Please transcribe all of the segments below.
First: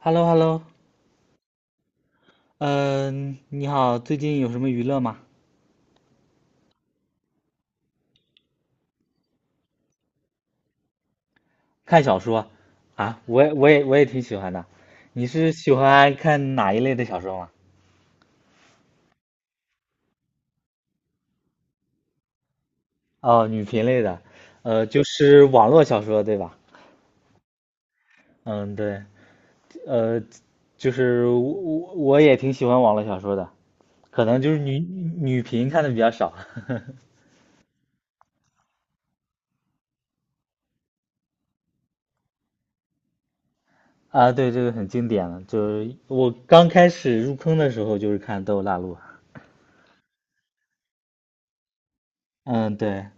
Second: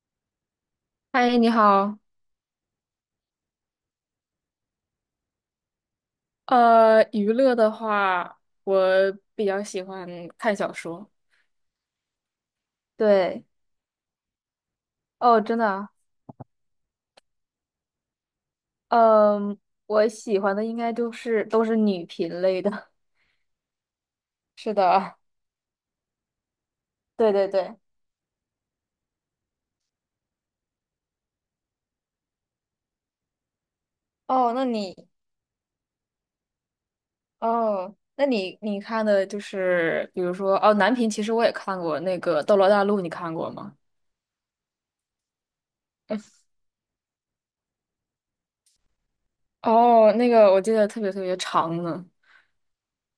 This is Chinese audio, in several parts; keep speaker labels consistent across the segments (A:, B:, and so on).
A: 哈喽哈喽，
B: 嗨，你好。
A: 嗯、你好，最近有什么娱乐吗？
B: 娱乐的话，我比较喜欢看小说。
A: 看小说啊，我
B: 对。
A: 也我也我也挺喜欢的。你
B: 哦，
A: 是
B: 真的
A: 喜
B: 啊。
A: 欢看哪一类的小说吗？
B: 嗯，我喜欢的应该就是都是女频类的。
A: 哦，女频类的，
B: 是
A: 就
B: 的。
A: 是网络小说，对吧？
B: 对对对。
A: 嗯，对，呃，就是我也挺喜欢网络小说的，可能就
B: 哦，
A: 是
B: 那
A: 女
B: 你，
A: 女频看的比较少。
B: 哦，那你你看的就是，比如说，哦，男频其实我也看过那个《斗罗大陆》，你看过吗？
A: 啊，对，这个很经典了，就是我刚开始入坑的时候就是看《斗罗大陆》。
B: 哦，那个我记得特别特别长呢。
A: 嗯，对，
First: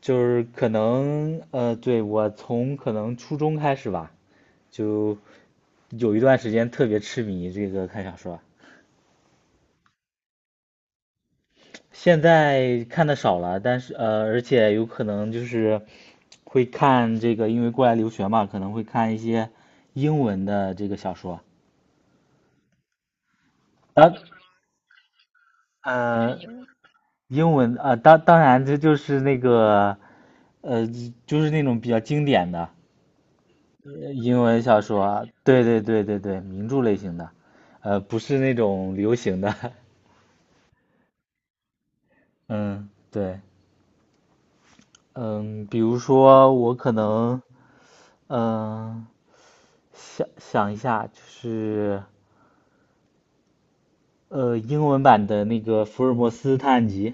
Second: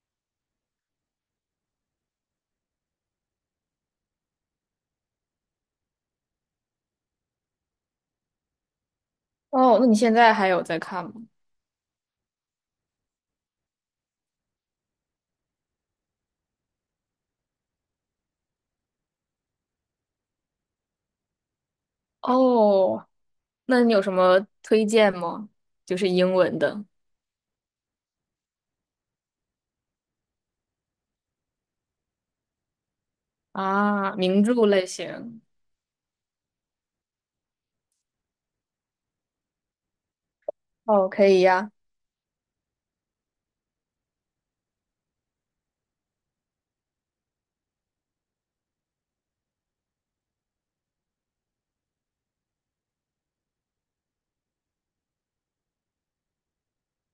A: 就是可能对，我从可能初中开始吧，就有一段时间特别痴迷这个看小说，
B: 哦，那你现在还有在看吗？
A: 现在看的少了，但是而且有可能就是会看这个，因为过来留学嘛，可能会看一些英文的这个小说。
B: 哦，那你有什
A: 当
B: 么推荐吗？就是英
A: 呃，
B: 文的。
A: 英文啊、当然这就是那个呃，就是那种比较经典的，
B: 啊，
A: 英
B: 名著
A: 文小
B: 类
A: 说啊，
B: 型。
A: 对，名著类型的，呃，不是那种流行的，
B: 哦，可以呀。
A: 嗯，对，嗯，比如说我可能，嗯，想一下，就是，呃，英文版的那个《福尔摩斯探案集》，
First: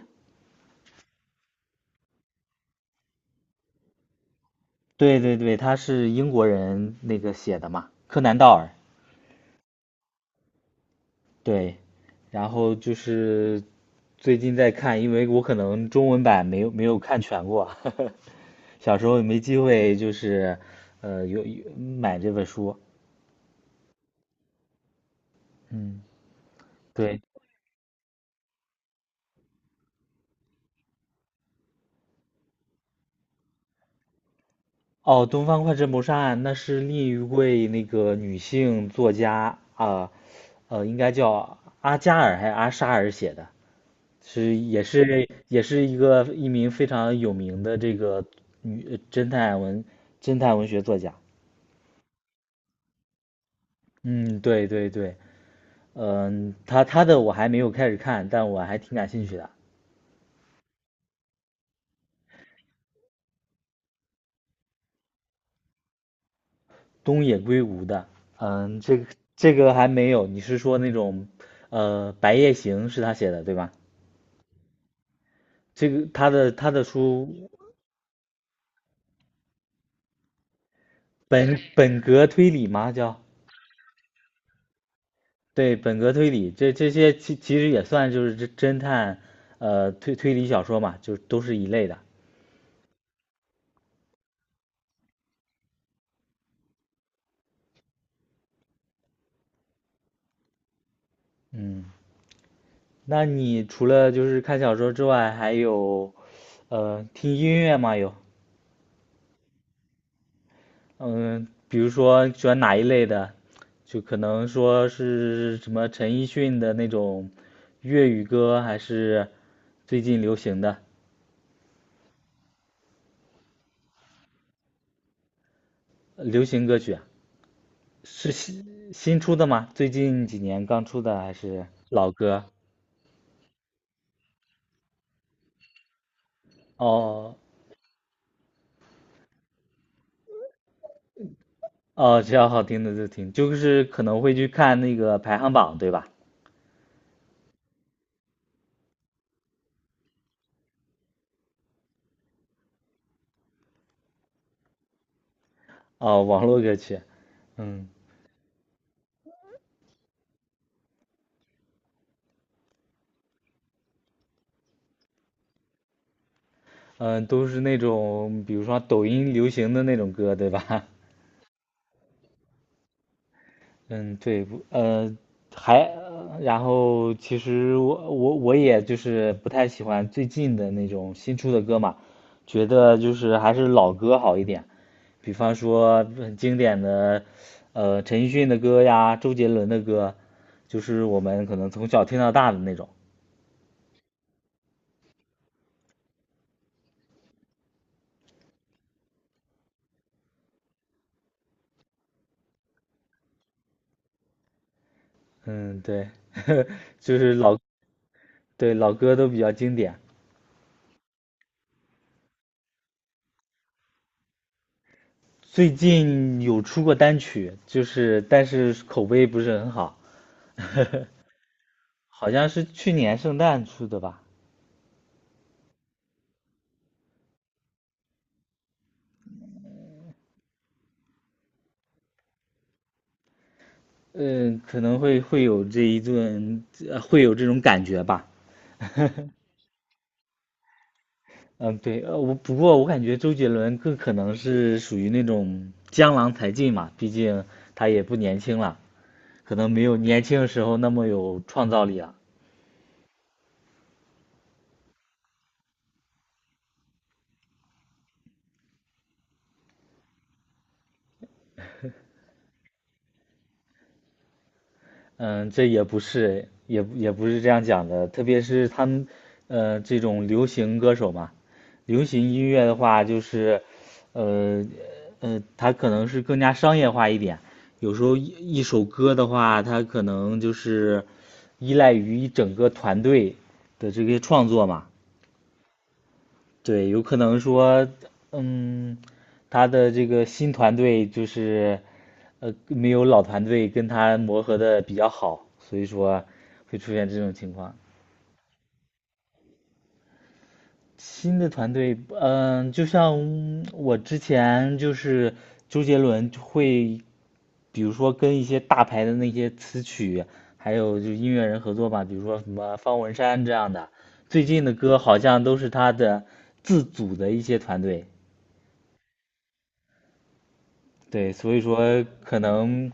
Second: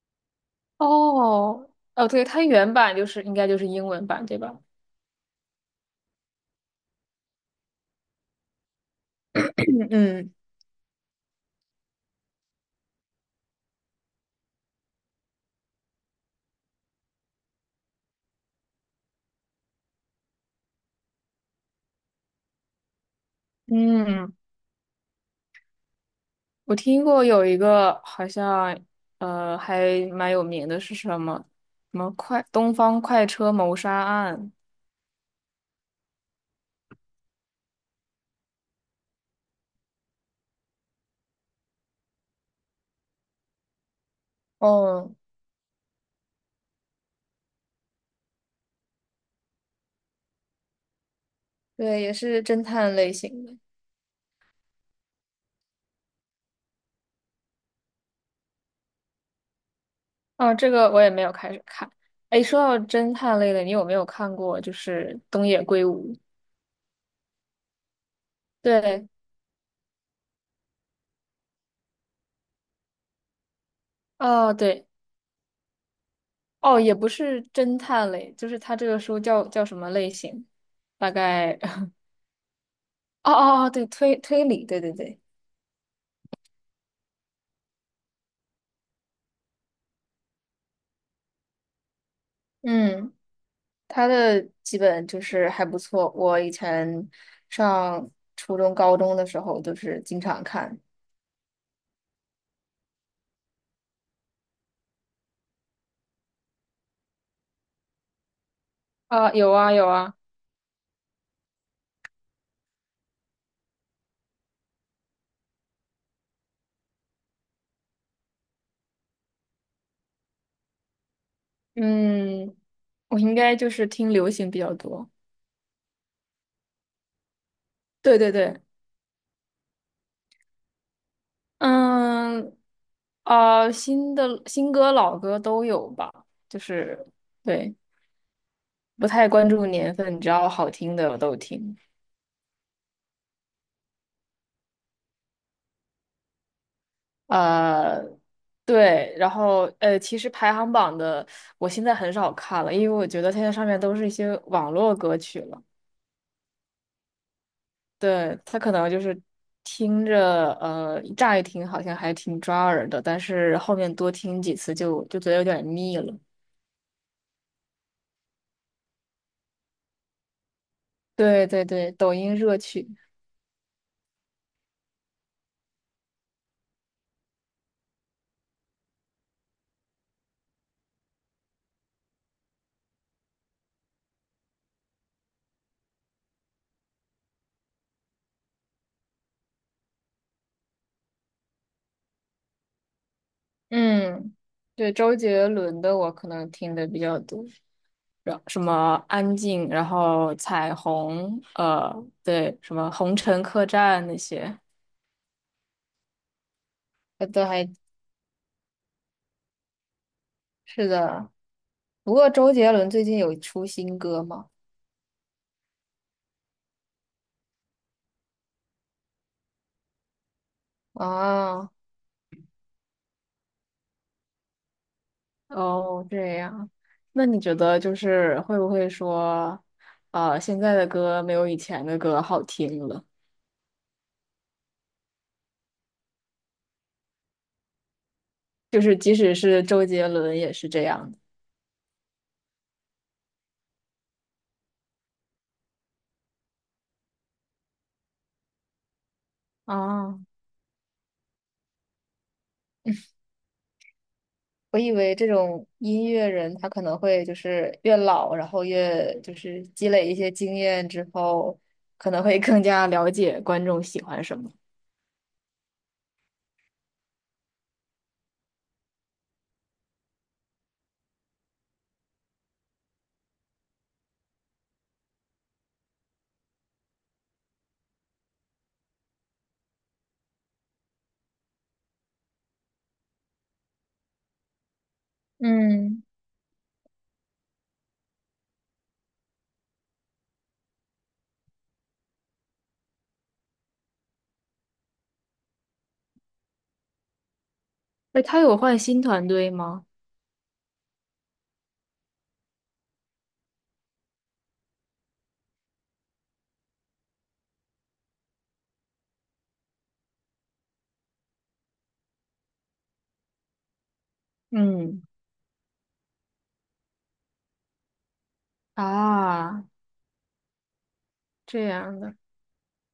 B: 哦，哦，对，它原版就是应该就是英文版，对吧？
A: 对，他是英国人那个写的嘛，柯南道尔，
B: 嗯
A: 对，然后就是最近在看，因为我可能中文版没有看全过，小时候没机会，就是呃有买这本书。
B: 嗯。嗯，
A: 嗯，
B: 我听
A: 对，
B: 过有一个好像还蛮有名的是什么什么快东方快车谋杀案。
A: 哦，《东方快车谋杀案》那是另一位那个女性作家啊，呃，应该叫阿加尔还是阿沙尔写的，是也
B: 哦，
A: 是也是一个一名非常有名的这个女侦探文侦探文学作家。
B: 对，也是侦探类型的。
A: 嗯，对，嗯，他的我还没有开始看，但我还挺感兴趣的。
B: 哦，这个我也没有开始看。哎，说到侦探类的，你有没有看过就是东野圭吾？
A: 东野圭吾的，嗯，
B: 对。
A: 这个还没有。你是说那种，呃，《白夜行》是他写的对吧？
B: 哦，对。
A: 这个他的他
B: 哦，
A: 的
B: 也不是
A: 书
B: 侦探类，就是它这个书叫叫什么类型？大概，
A: 本格推理吗？叫
B: 哦哦哦，对，推推理，对对对。
A: 对本格推理，这这些其实也算就是侦探，呃，推理小说嘛，就都是一类的。
B: 嗯，他的基本就是还不错。我以前上初中、高中的时候，就是经常看。
A: 嗯，那你除了就是看小说之外，还有，呃，听音乐吗？有？
B: 啊，有啊有啊。
A: 嗯，比如说喜欢哪一类的，就可能说是什么陈奕迅的那种粤语歌，还是最近流行的
B: 嗯，我应该就是听流行比较多。
A: 流行歌曲啊，
B: 对
A: 是
B: 对对。
A: 新出的吗？最近几年刚出的，还是老歌？
B: 嗯，啊，新的新歌老歌都有吧，就是
A: 哦
B: 对。不太关注年份，只要好听的我都听。
A: 哦，只要好听的就听，就是可能会去看那个排行榜，对吧？
B: 呃，对，然后其实排行榜的我现在很少看了，因为我觉得现在上面都是一些网络歌曲了。
A: 哦，网络歌曲，嗯
B: 对，它可能就是听着乍一听好像还挺抓耳的，但是后面多听几次就觉得有点腻了。
A: 嗯，都是那种比如说抖音流行的那种歌，对吧？
B: 对对对，抖音热曲。
A: 嗯，对，不呃，然后其实我也就是不太喜欢最近的那种新出的歌嘛，觉得就是还是老歌好一点，比方说很经典的，呃，陈奕迅的歌呀，周杰伦的歌，就是我们可能从小听到大的那种。
B: 嗯，对，周杰伦的我可能听的比较多。然什么安静，然后彩虹，对，什么红尘客栈那些。
A: 嗯，对，就
B: 呃
A: 是
B: 对，还
A: 对，老歌都比较经典。
B: 是的。不过周杰伦最近有出新歌吗？
A: 最近有出过单曲，就是但是口碑不是很好。
B: 啊，
A: 好像是去年圣诞出的吧，
B: 哦，这样。那你觉得就是会不会说，啊，现在的歌没有以前的歌好听了？
A: 嗯，可能会有这一顿，会有这种感觉吧。
B: 就是即 使是周杰伦也是这样的
A: 嗯，对，我不过我感觉周杰伦更可能是属于那种江郎才尽嘛，毕竟他也不年轻了，可能没有
B: 啊。
A: 年轻的时候那么有创造力了。
B: 我以为这种音乐人，他可能会就是越老，然后越就是积累一些经验之后，可能会更加了解观众喜欢什么。
A: 嗯，这也不是，也不是这样讲的。特别是他们，呃，这种流行歌手嘛，流行音乐的话，就是，呃，他可能是更加商业化一点。有时候一首歌的话，他可能就是依赖于一整个团队的这些创作嘛。
B: 嗯。
A: 对，有可能说，嗯，他的这个新团队就是，呃，没有老团队跟他磨合的比较好，所以说会出现这种情况。
B: 哎，他有换新团队吗？
A: 新的团队，嗯，就像我之前就是周杰伦就会，比如说跟一些大牌的那些词曲，还有就是音乐人合作吧，比如说什么方文山这样的，最近的歌
B: 嗯，
A: 好像都是他的自组的一些团队。
B: 啊，
A: 对，所以
B: 这样
A: 说
B: 的。
A: 可能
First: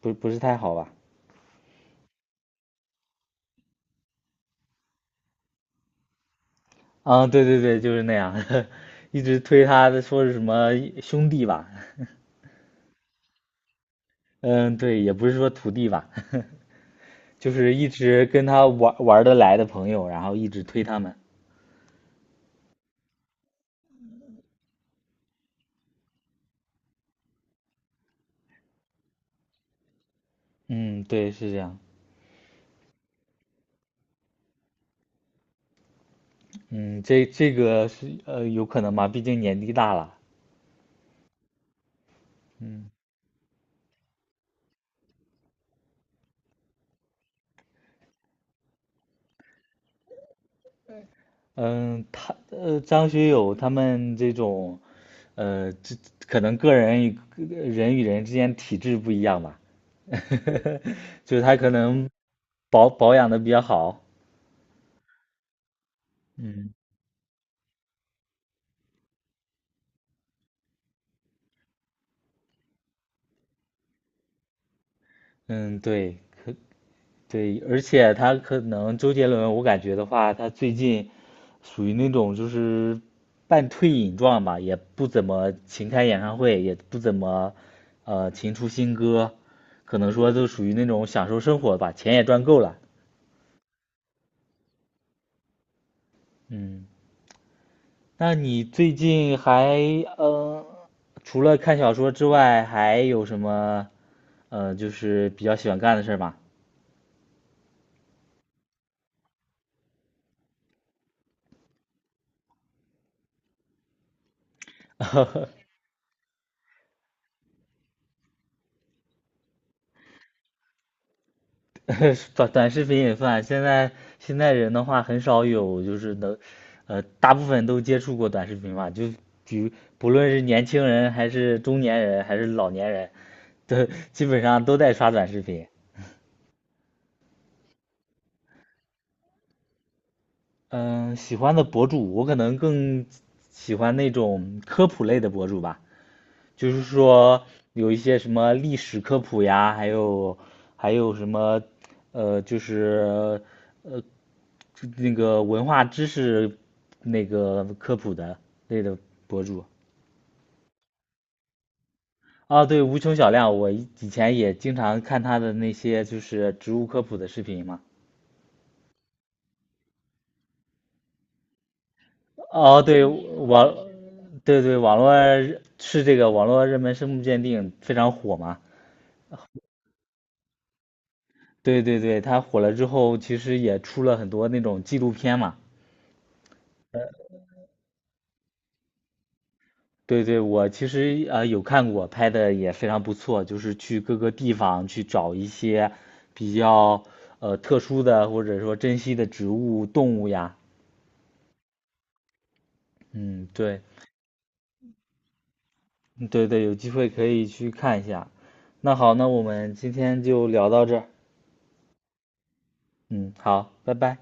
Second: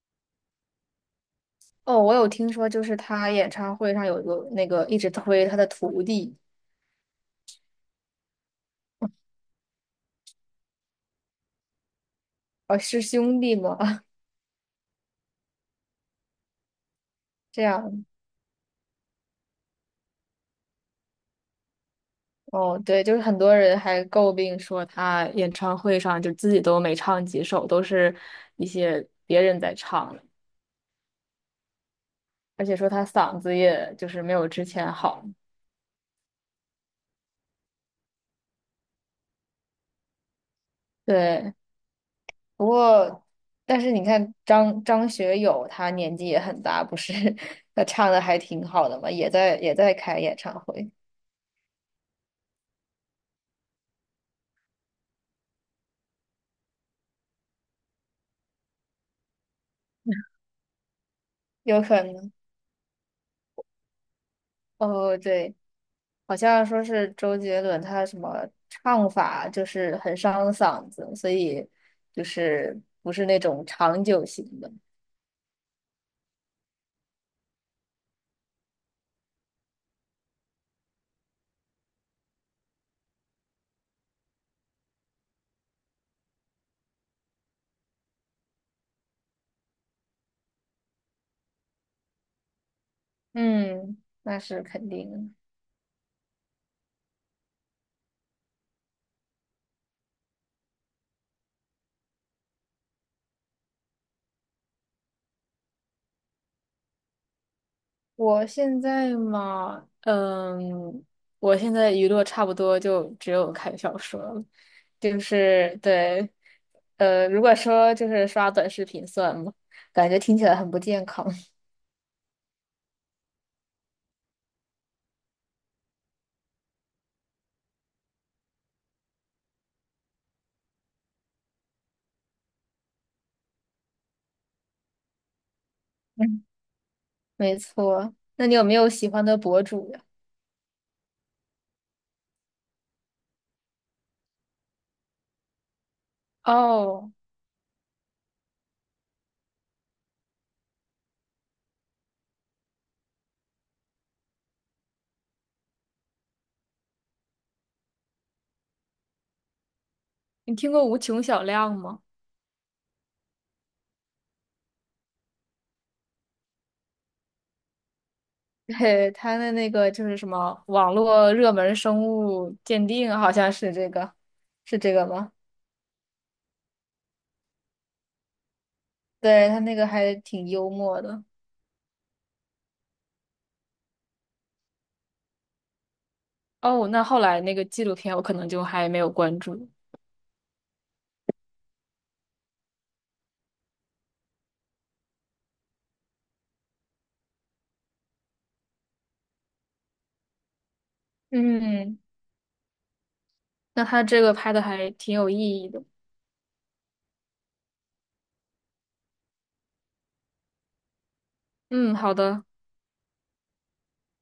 A: 不是太好吧。
B: 哦，我有听说，就是他演唱会上有一个那个一直推他的徒弟。
A: 啊，对，就是那样，一直推他的说是什么兄弟吧，
B: 哦，是兄弟吗？
A: 嗯，对，也不是说徒弟吧，就
B: 这
A: 是一
B: 样
A: 直跟他玩得来的朋友，然后一直推他们。
B: 哦，对，就是很多人还诟病说他演唱会上就自己都没唱几首，都是一些别人在唱的。
A: 嗯，对，是这样。
B: 而且说他嗓子也就是没有之前好。
A: 嗯，这这个是呃有可能吧，毕竟年纪大了。
B: 对，不
A: 嗯
B: 过但是你看张学友，他年纪也很大，不是 他唱的还挺好的嘛，也在也在开演唱会，
A: 嗯，他呃，张学友他们这种，呃，这可能个人与人之间体质不一样吧，就是他可
B: 有可
A: 能
B: 能。
A: 保养的比较好，
B: 哦，对。好像
A: 嗯
B: 说是周杰伦他什么唱法就是很伤嗓子，所以就是不是那种长久型的。
A: 嗯，对，可对，而且他可能周杰伦，我感觉的话，他最近属于那种就是半退隐状吧，也不怎么勤开演唱会，也不怎么勤出新歌，可能说都属于那种享受生活吧，钱也赚够了。
B: 嗯，那是肯定的。
A: 嗯，那你最近还呃，除了看小说之外，还有什么就是比较喜欢干的事儿吗？
B: 我现在嘛，嗯，我现在娱乐差不多就只有看小说了，就 是对，如果说就是刷短视频算吗？感觉听起来很不健康。
A: 短视频也算。现在现在人的话很少有就是能，呃，大部分都接触过短视频吧。比如不论是年轻人还是中年人还是老年人，都基本上都在刷短视频。
B: 嗯，没错。那你有没有喜欢的博主呀？
A: 嗯，喜欢的博主我可能更喜欢那种科普类的博主吧，就是
B: 哦。
A: 说有一些什么历史科普呀，还有什么呃，就是呃那个文化知识那个科普的类的博主。
B: 你听过无穷小亮吗？
A: 啊，对，无穷小亮，我以前也经常看他的那些就是植物科普的视频嘛。
B: 对，他的那个就是什么网络热门生物
A: 哦，
B: 鉴定，好像是这个，
A: 对对，
B: 是这
A: 网
B: 个
A: 络
B: 吗？
A: 热是这个网络热门生物鉴定非常火嘛。
B: 对，他那个还挺幽默的。
A: 对对对，他火了之后，其实也出了很多那种纪录片嘛。
B: 哦，那后来那个纪录片我可能就还没有关注。
A: 对对，我其实呃有看过，拍的也非常不错，就是去各个地方去找一些比较呃特殊的或者说珍稀的植物、动物呀。
B: 嗯，
A: 嗯，对，
B: 那他这个拍的还挺有意义的。
A: 嗯对对，有机会可以去看一下。那好，那我们今天就聊到这儿。
B: 嗯，好的，
A: 嗯，好，拜拜。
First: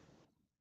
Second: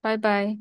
B: 拜拜。